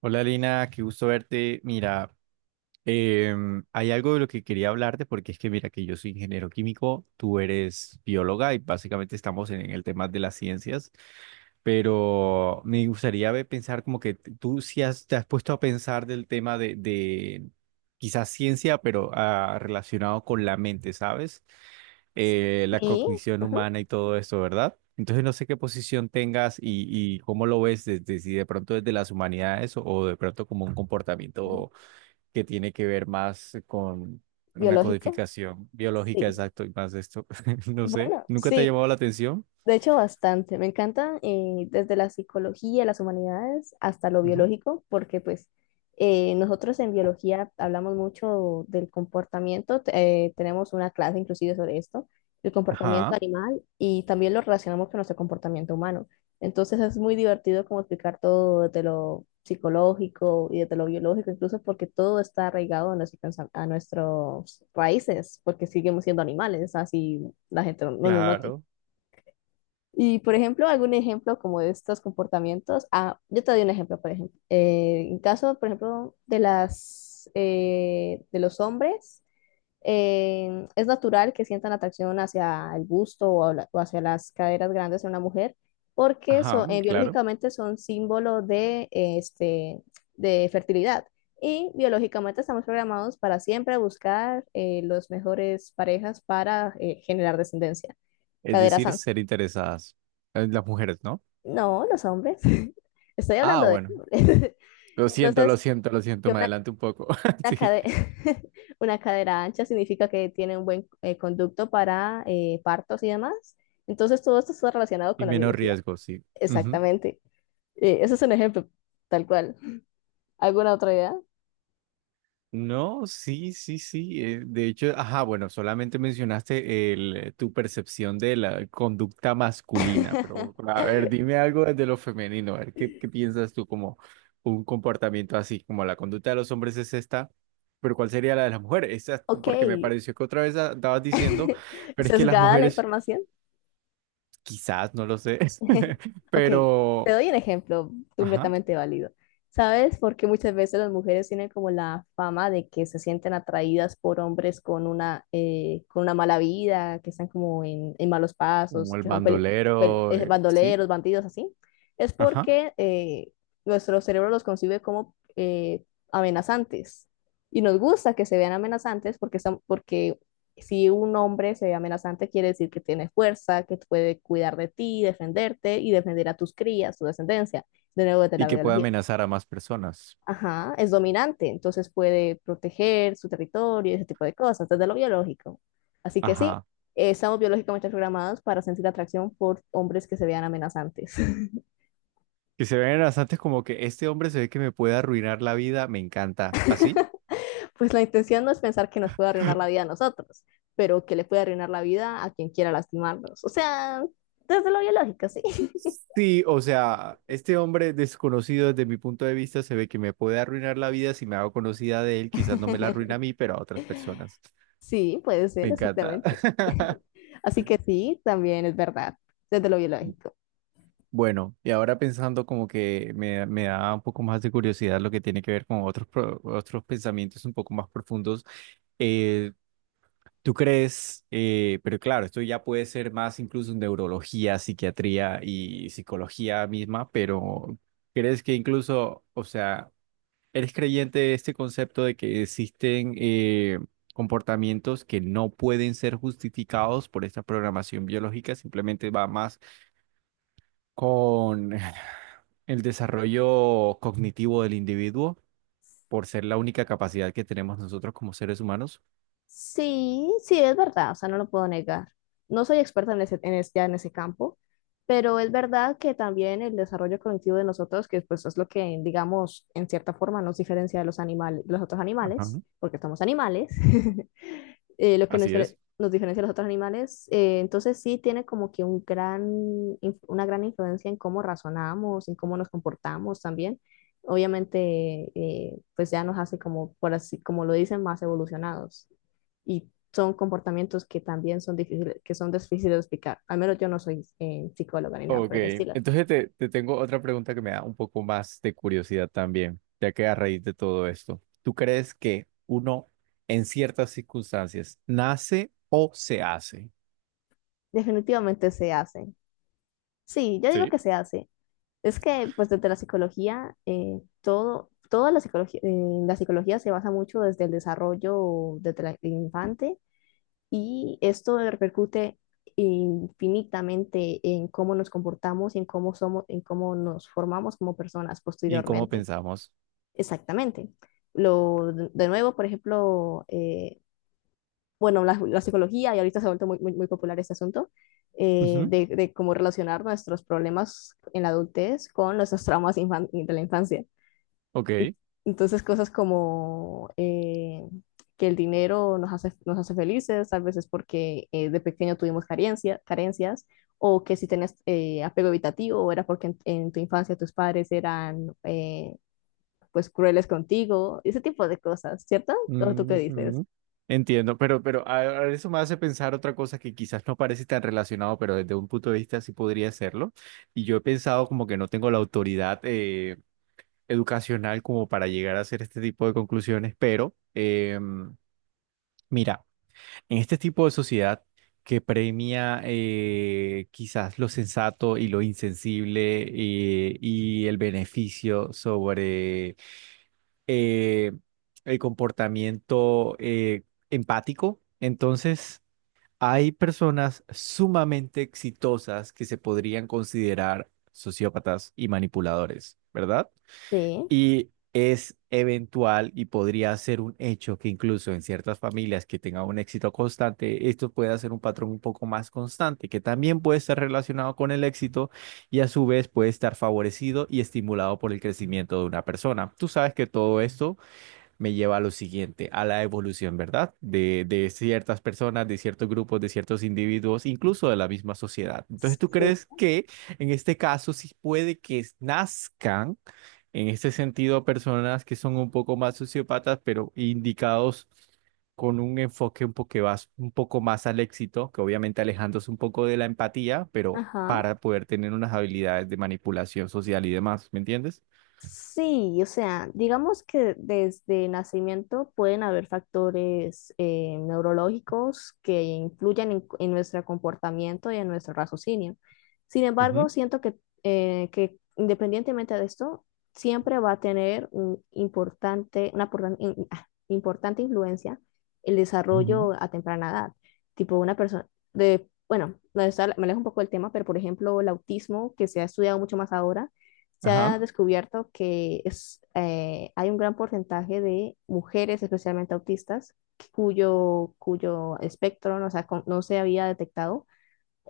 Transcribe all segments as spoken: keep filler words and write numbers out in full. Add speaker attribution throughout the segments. Speaker 1: Hola Lina, qué gusto verte. Mira, em, hay algo de lo que quería hablarte porque es que mira que yo soy ingeniero químico, tú eres bióloga y básicamente estamos en el tema de las ciencias, pero me gustaría ver- pensar como que t- tú sí has, te has puesto a pensar del tema de, de quizás ciencia, pero ah, relacionado con la mente, ¿sabes? Eh, la
Speaker 2: Sí,
Speaker 1: cognición
Speaker 2: ajá,
Speaker 1: humana y todo esto, ¿verdad? Entonces no sé qué posición tengas y, y cómo lo ves desde si de pronto desde las humanidades o, o de pronto como un comportamiento que tiene que ver más con una
Speaker 2: biológico,
Speaker 1: codificación biológica,
Speaker 2: sí.
Speaker 1: exacto, y más de esto. No sé,
Speaker 2: Bueno,
Speaker 1: ¿nunca te ha
Speaker 2: sí,
Speaker 1: llamado la atención?
Speaker 2: de hecho, bastante. Me encanta eh, desde la psicología, las humanidades, hasta lo
Speaker 1: Ujú.
Speaker 2: biológico, porque pues eh, nosotros en biología hablamos mucho del comportamiento, te- eh, tenemos una clase inclusive sobre esto, el comportamiento
Speaker 1: Ajá,
Speaker 2: animal, y también lo relacionamos con nuestro comportamiento humano. Entonces es muy divertido como explicar todo desde lo psicológico y desde lo biológico, incluso porque todo está arraigado a, nuestro pensa- a nuestras raíces, porque seguimos siendo animales, así la gente no lo note.
Speaker 1: claro.
Speaker 2: Y, por ejemplo, algún ejemplo como de estos comportamientos. Ah, yo te doy un ejemplo, por ejemplo. Eh, en caso, por ejemplo, de las, eh, de los hombres, eh, es natural que sientan atracción hacia el busto o, habla- o hacia las caderas grandes de una mujer, porque
Speaker 1: Ajá,
Speaker 2: son,
Speaker 1: mm,
Speaker 2: eh,
Speaker 1: claro.
Speaker 2: biológicamente son símbolo de, eh, este, de fertilidad. Y biológicamente estamos programados para siempre buscar eh, los mejores parejas para eh, generar descendencia,
Speaker 1: Es
Speaker 2: caderas
Speaker 1: decir, ser interesadas. Eh, Las mujeres, ¿no?
Speaker 2: no, los hombres. Estoy
Speaker 1: Ah,
Speaker 2: hablando de
Speaker 1: bueno.
Speaker 2: hombres.
Speaker 1: Lo siento, lo
Speaker 2: Entonces,
Speaker 1: siento, lo siento.
Speaker 2: que
Speaker 1: Me
Speaker 2: una,
Speaker 1: adelanto un poco.
Speaker 2: una,
Speaker 1: Sí.
Speaker 2: cade- una cadera ancha significa que tiene un buen eh, conducto para eh, partos y demás. Entonces, todo esto está relacionado
Speaker 1: Y
Speaker 2: con la
Speaker 1: menos
Speaker 2: biología.
Speaker 1: riesgo, sí.
Speaker 2: Exactamente. Eh, ese es un ejemplo, tal cual. ¿Alguna otra idea?
Speaker 1: No, sí, sí, sí, eh, de hecho, ajá, bueno, solamente mencionaste el, eh, tu percepción de la conducta masculina, pero a ver, dime algo desde lo femenino, a ver, ¿qué, qué piensas tú como un comportamiento así, como la conducta de los hombres es esta, pero cuál sería la de las mujeres? Esa-
Speaker 2: Ok,
Speaker 1: porque me pareció que otra vez a- estabas diciendo, pero es que las
Speaker 2: sesgada la
Speaker 1: mujeres,
Speaker 2: información.
Speaker 1: quizás, no lo sé,
Speaker 2: Ok, te
Speaker 1: pero,
Speaker 2: doy un ejemplo
Speaker 1: ajá,
Speaker 2: completamente válido. ¿Sabes por qué muchas veces las mujeres tienen como la fama de que se sienten atraídas por hombres con una, eh, con una mala vida, que están como en, en malos pasos,
Speaker 1: como el
Speaker 2: que son peli- peli-
Speaker 1: bandolero,
Speaker 2: eh,
Speaker 1: el- sí,
Speaker 2: bandoleros, bandidos, así? Es
Speaker 1: ajá,
Speaker 2: porque eh, nuestro cerebro los concibe como eh, amenazantes. Y nos gusta que se vean amenazantes porque, son, porque si un hombre se ve amenazante, quiere decir que tiene fuerza, que puede cuidar de ti, defenderte y defender a tus crías, tu descendencia, de nuevo desde
Speaker 1: y
Speaker 2: la
Speaker 1: que puede
Speaker 2: biología.
Speaker 1: amenazar a más personas.
Speaker 2: Ajá, es dominante, entonces puede proteger su territorio y ese tipo de cosas, desde lo biológico. Así que sí,
Speaker 1: Ajá.
Speaker 2: eh, estamos biológicamente programados para sentir atracción por hombres que se vean amenazantes.
Speaker 1: Que se ven bastantes como que este hombre se ve que me puede arruinar la vida, me encanta. ¿Así?
Speaker 2: Pues la intención no es pensar que nos puede arruinar la vida a nosotros, pero que le puede arruinar la vida a quien quiera lastimarnos. O sea, desde lo biológico, sí.
Speaker 1: Sí, o sea, este hombre desconocido desde mi punto de vista se ve que me puede arruinar la vida si me hago conocida de él, quizás no me la arruina a mí, pero a otras personas.
Speaker 2: Sí, puede
Speaker 1: Me
Speaker 2: ser,
Speaker 1: encanta.
Speaker 2: exactamente. Así que sí, también es verdad, desde lo biológico.
Speaker 1: Bueno, y ahora pensando como que me, me da un poco más de curiosidad lo que tiene que ver con otros, pro- otros pensamientos un poco más profundos. eh, ¿Tú crees? Eh, pero claro, esto ya puede ser más incluso en neurología, psiquiatría y psicología misma, pero ¿crees que incluso, o sea, eres creyente de este concepto de que existen eh, comportamientos que no pueden ser justificados por esta programación biológica? Simplemente va más con el desarrollo cognitivo del individuo por ser la única capacidad que tenemos nosotros como seres humanos.
Speaker 2: Sí, sí, es verdad, o sea, no lo puedo negar. No soy experta en ese, en es- ya en ese campo, pero es verdad que también el desarrollo cognitivo de nosotros, que pues es lo que, digamos, en cierta forma nos diferencia de los animales, los otros
Speaker 1: Ajá.
Speaker 2: animales, porque somos animales, eh, lo que nos,
Speaker 1: Así es.
Speaker 2: difere- nos diferencia de los otros animales. Eh, entonces sí tiene como que un gran, inf- una gran influencia en cómo razonamos, en cómo nos comportamos también. Obviamente, eh, pues ya nos hace como, por así, como lo dicen, más evolucionados. Y son comportamientos que también son difíciles, que son difíciles de explicar. Al menos yo no soy eh, psicóloga ni nada
Speaker 1: Ok,
Speaker 2: por el estilo.
Speaker 1: entonces te, te tengo otra pregunta que me da un poco más de curiosidad también, ya que a raíz de todo esto, ¿tú crees que uno en ciertas circunstancias nace o se hace?
Speaker 2: Definitivamente se hace. Sí, yo digo
Speaker 1: ¿Sí?
Speaker 2: que se hace. Es que, pues, desde la psicología, eh, todo, toda la psicología, eh, la psicología se basa mucho desde el desarrollo desde la- el infante y esto repercute infinitamente en cómo nos comportamos y en cómo somos, en cómo nos formamos como personas
Speaker 1: ¿Y en cómo
Speaker 2: posteriormente.
Speaker 1: pensamos?
Speaker 2: Exactamente. Lo, de nuevo, por ejemplo, eh, bueno, la, la psicología, y ahorita se ha vuelto muy, muy, muy popular este asunto, eh,
Speaker 1: Ujú.
Speaker 2: de, de cómo relacionar nuestros problemas en la adultez con nuestros traumas infan- de la infancia.
Speaker 1: Ok.
Speaker 2: Entonces, cosas como eh, que el dinero nos hace, nos hace felices, tal vez es porque eh, de pequeño tuvimos carencia, carencias, o que si tenés eh, apego evitativo, era porque en, en tu infancia tus padres eran eh, pues crueles contigo, ese tipo de cosas, ¿cierto? ¿O tú qué dices?
Speaker 1: Ujú. Entiendo, pero, pero a- a eso me hace pensar otra cosa que quizás no parece tan relacionado, pero desde un punto de vista sí podría serlo. Y yo he pensado como que no tengo la autoridad eh, educacional como para llegar a hacer este tipo de conclusiones, pero eh, mira, en este tipo de sociedad que premia eh, quizás lo sensato y lo insensible eh, y el beneficio sobre eh, el comportamiento eh, empático, entonces hay personas sumamente exitosas que se podrían considerar sociópatas y manipuladores, ¿verdad?
Speaker 2: Sí,
Speaker 1: Y es eventual y podría ser un hecho que incluso en ciertas familias que tengan un éxito constante, esto pueda ser un patrón un poco más constante, que también puede estar relacionado con el éxito y a su vez puede estar favorecido y estimulado por el crecimiento de una persona. Tú sabes que todo esto me lleva a lo siguiente, a la evolución, ¿verdad? De, de ciertas personas, de ciertos grupos, de ciertos individuos, incluso de la misma sociedad. Entonces, ¿tú
Speaker 2: sí,
Speaker 1: crees que en este caso sí puede que nazcan, en este sentido, personas que son un poco más sociópatas, pero indicados con un enfoque un poco, más, un poco más al éxito, que obviamente alejándose un poco de la empatía, pero
Speaker 2: ajá.
Speaker 1: para poder tener unas habilidades de manipulación social y demás, ¿me entiendes?
Speaker 2: Sí, o sea, digamos que desde nacimiento pueden haber factores eh, neurológicos que influyen en, en nuestro comportamiento y en nuestro raciocinio. Sin embargo,
Speaker 1: Ujú.
Speaker 2: siento que, eh, que independientemente de esto, siempre va a tener un importante, una portan- in- ah, importante influencia el
Speaker 1: Ujú.
Speaker 2: desarrollo a temprana edad. Tipo una persona de, bueno, me alejo un poco del tema, pero por ejemplo, el autismo, que se ha estudiado mucho más ahora se
Speaker 1: Ajá,
Speaker 2: ha descubierto que es, eh, hay un gran porcentaje de mujeres, especialmente autistas, cuyo, cuyo espectro no, se ha no se había detectado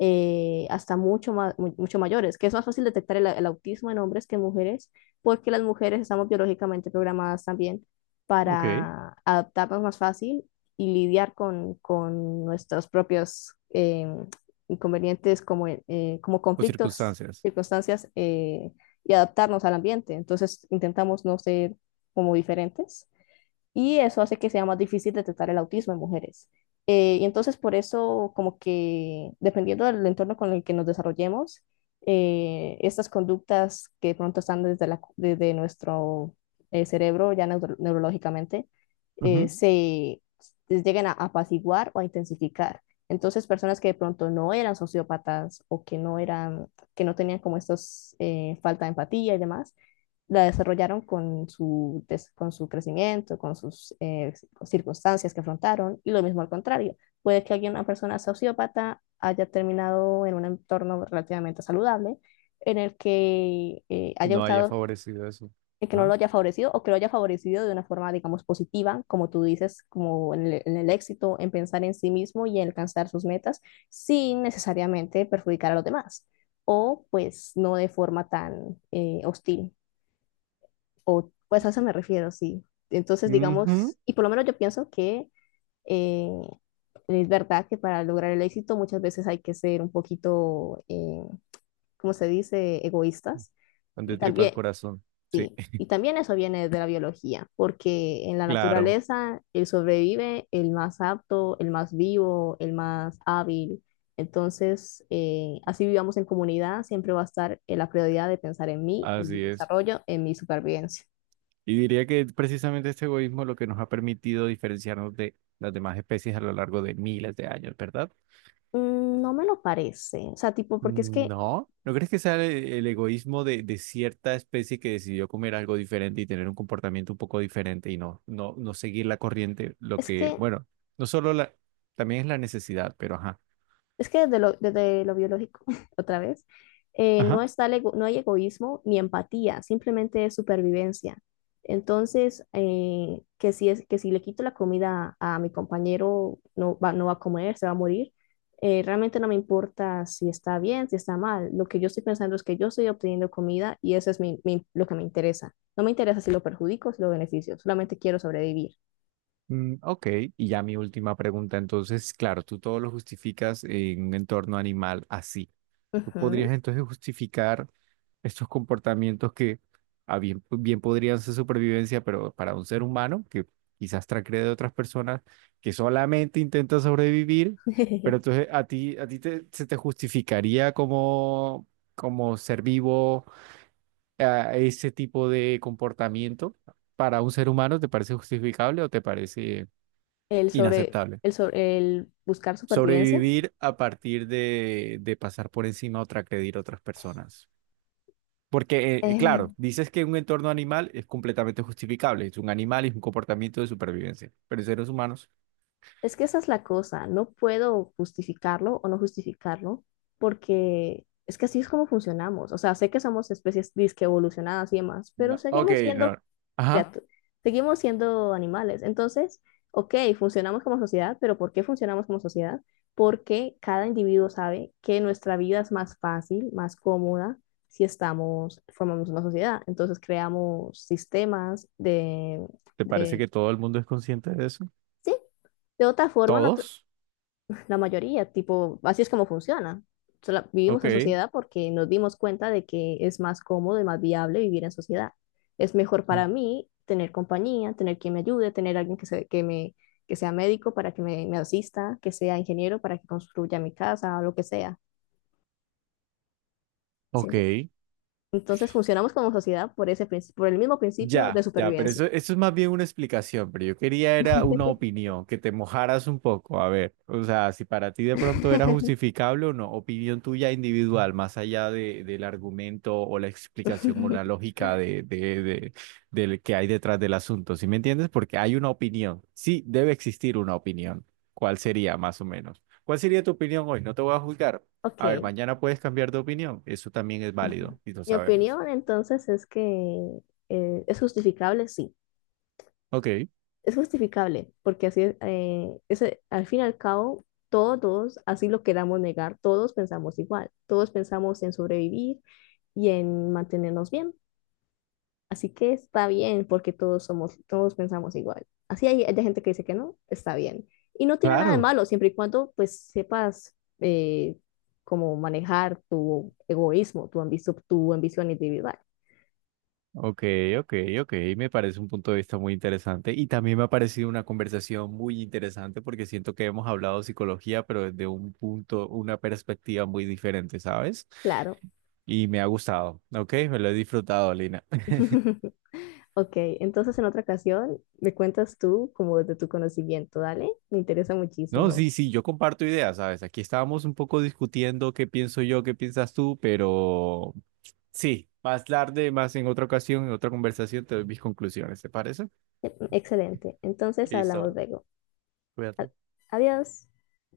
Speaker 2: eh, hasta mucho, ma- mu- mucho mayores, que es más fácil detectar el, el autismo en hombres que en mujeres, porque las mujeres estamos biológicamente programadas también
Speaker 1: ok.
Speaker 2: para adaptarnos más fácil y lidiar con, con nuestros propios em, inconvenientes como, eh, como
Speaker 1: O
Speaker 2: conflictos,
Speaker 1: circunstancias.
Speaker 2: circunstancias eh, y adaptarnos al ambiente. Entonces intentamos no ser como diferentes y eso hace que sea más difícil detectar el autismo en mujeres. Eh, y entonces por eso, como que dependiendo del entorno con el que nos desarrollemos, eh, estas conductas que de pronto están desde, la, desde nuestro eh, cerebro ya neuro- neurológicamente, eh,
Speaker 1: Ujú.
Speaker 2: se les llegan a apaciguar o a intensificar. Entonces, personas que de pronto no eran sociópatas o que no eran, que no tenían como estos eh, falta de empatía y demás, la desarrollaron con su, des- con su crecimiento, con sus eh, circunstancias que afrontaron, y lo mismo al contrario. Puede que alguien, una persona sociópata haya terminado en un entorno relativamente saludable, en el que eh, haya
Speaker 1: No haya
Speaker 2: gustado,
Speaker 1: favorecido eso.
Speaker 2: en que no lo
Speaker 1: Ajá.
Speaker 2: haya favorecido o que lo haya favorecido de una forma, digamos, positiva, como tú dices, como en el, en el éxito, en pensar en sí mismo y en alcanzar sus metas, sin necesariamente perjudicar a los demás, o pues no de forma tan eh, hostil o pues a eso me refiero, sí. Entonces,
Speaker 1: Ujú.
Speaker 2: digamos, y por lo menos yo pienso que eh, es verdad que para lograr el éxito muchas veces hay que ser un poquito, eh, ¿cómo se dice?, egoístas. Y
Speaker 1: Donde tripas
Speaker 2: también,
Speaker 1: corazón. Sí,
Speaker 2: sí, y también eso viene de la biología, porque en la
Speaker 1: claro,
Speaker 2: naturaleza el sobrevive el más apto, el más vivo, el más hábil. Entonces, eh, así vivamos en comunidad, siempre va a estar en la prioridad de pensar en mí, en mi
Speaker 1: así es.
Speaker 2: desarrollo, en mi supervivencia.
Speaker 1: Y diría que precisamente este egoísmo es lo que nos ha permitido diferenciarnos de las demás especies a lo largo de miles de años, ¿verdad?
Speaker 2: Mm, no me lo parece. O sea, tipo, porque es que,
Speaker 1: No, ¿no crees que sea el, el egoísmo de, de cierta especie que decidió comer algo diferente y tener un comportamiento un poco diferente y no, no, no seguir la corriente? Lo
Speaker 2: es
Speaker 1: que,
Speaker 2: que,
Speaker 1: bueno, no solo la, también es la necesidad, pero ajá.
Speaker 2: es que desde lo, desde lo biológico, otra vez, eh, no
Speaker 1: Ajá.
Speaker 2: está el ego- no hay egoísmo ni empatía, simplemente es supervivencia. Entonces, eh, que si es, que si le quito la comida a mi compañero, no va, no va a comer, se va a morir. Eh, realmente no me importa si está bien, si está mal. Lo que yo estoy pensando es que yo estoy obteniendo comida y eso es mi- mi- lo que me interesa. No me interesa si lo perjudico o si lo beneficio, solamente quiero sobrevivir.
Speaker 1: Mm, ok, y ya mi última pregunta. Entonces, claro, tú todo lo justificas en un entorno animal así. Tú podrías
Speaker 2: Ujú.
Speaker 1: entonces justificar estos comportamientos que a bien, pues, bien podrían ser supervivencia, pero para un ser humano que quizás transgrede de otras personas que solamente intenta sobrevivir, pero entonces a ti, a ti te- se te justificaría como, como ser vivo a ese tipo de comportamiento para un ser humano, ¿te parece justificable o te parece
Speaker 2: el sobre,
Speaker 1: inaceptable?
Speaker 2: el sobre, el buscar supervivencia.
Speaker 1: Sobrevivir a partir de, de pasar por encima o transgredir otras personas. Porque, eh,
Speaker 2: Eh,
Speaker 1: claro, dices que un entorno animal es completamente justificable. Es un animal y es un comportamiento de supervivencia. Pero en seres humanos.
Speaker 2: es que esa es la cosa, no puedo justificarlo o no justificarlo porque es que así es como funcionamos. O sea, sé que somos especies disque evolucionadas y demás, pero
Speaker 1: No. Ok,
Speaker 2: seguimos siendo ajá.
Speaker 1: no. Ajá.
Speaker 2: Criatu- Seguimos siendo animales. Entonces, ok, funcionamos como sociedad, pero ¿por qué funcionamos como sociedad? Porque cada individuo sabe que nuestra vida es más fácil, más cómoda si estamos, formamos una sociedad. Entonces creamos sistemas de,
Speaker 1: ¿Te parece
Speaker 2: de
Speaker 1: que todo el mundo es consciente de eso?
Speaker 2: sí, de otra forma, no-
Speaker 1: ¿Todos?
Speaker 2: la mayoría, tipo, así es como funciona. O vivimos en
Speaker 1: Ok.
Speaker 2: sociedad porque nos dimos cuenta de que es más cómodo y más viable vivir en sociedad. Es mejor
Speaker 1: Mm.
Speaker 2: para mí tener compañía, tener quien me ayude, tener alguien que, se- que, me, que sea médico para que me, me asista, que sea ingeniero para que construya mi casa, o lo que sea. ¿Sí
Speaker 1: Ok.
Speaker 2: entiende? Entonces funcionamos como sociedad por ese, princi- por el mismo principio de
Speaker 1: Ya, ya, pero
Speaker 2: supervivencia.
Speaker 1: eso, eso es más bien una explicación, pero yo quería era una opinión, que te mojaras un poco, a ver, o sea, si para ti de pronto era justificable o no, opinión tuya individual, más allá de, del argumento o la explicación o la lógica de, de, de, del que hay detrás del asunto, ¿sí me entiendes? Porque hay una opinión, sí, debe existir una opinión, ¿cuál sería más o menos? ¿Cuál sería tu opinión hoy? No te voy a juzgar. A ver,
Speaker 2: Ok.
Speaker 1: mañana puedes cambiar de opinión, eso también es válido y lo
Speaker 2: Mi
Speaker 1: sabemos.
Speaker 2: opinión entonces es que eh, es justificable, sí.
Speaker 1: Ok.
Speaker 2: Es justificable, porque así es, eh, es, eh, al fin y al cabo, todos, así lo queramos negar, todos pensamos igual, todos pensamos en sobrevivir y en mantenernos bien. Así que está bien porque todos somos, todos pensamos igual. Así hay, hay gente que dice que no, está bien. Y no tiene nada de
Speaker 1: Claro.
Speaker 2: malo, siempre y cuando pues sepas eh, cómo manejar tu egoísmo, tu ambición, tu ambición individual.
Speaker 1: Ok, ok, ok, me parece un punto de vista muy interesante y también me ha parecido una conversación muy interesante porque siento que hemos hablado de psicología, pero desde un punto, una perspectiva muy diferente, ¿sabes?
Speaker 2: Claro.
Speaker 1: Y me ha gustado, ok, me lo he disfrutado, Lina.
Speaker 2: Ok, entonces en otra ocasión me cuentas tú como de tu conocimiento, ¿dale? Me interesa
Speaker 1: No,
Speaker 2: muchísimo.
Speaker 1: sí, sí, yo comparto ideas, ¿sabes? Aquí estábamos un poco discutiendo qué pienso yo, qué piensas tú, pero sí, más tarde, más en otra ocasión, en otra conversación, te doy mis conclusiones, ¿te parece?
Speaker 2: Excelente. Entonces hablamos
Speaker 1: Listo,
Speaker 2: luego. A-
Speaker 1: cuídate.
Speaker 2: Adiós.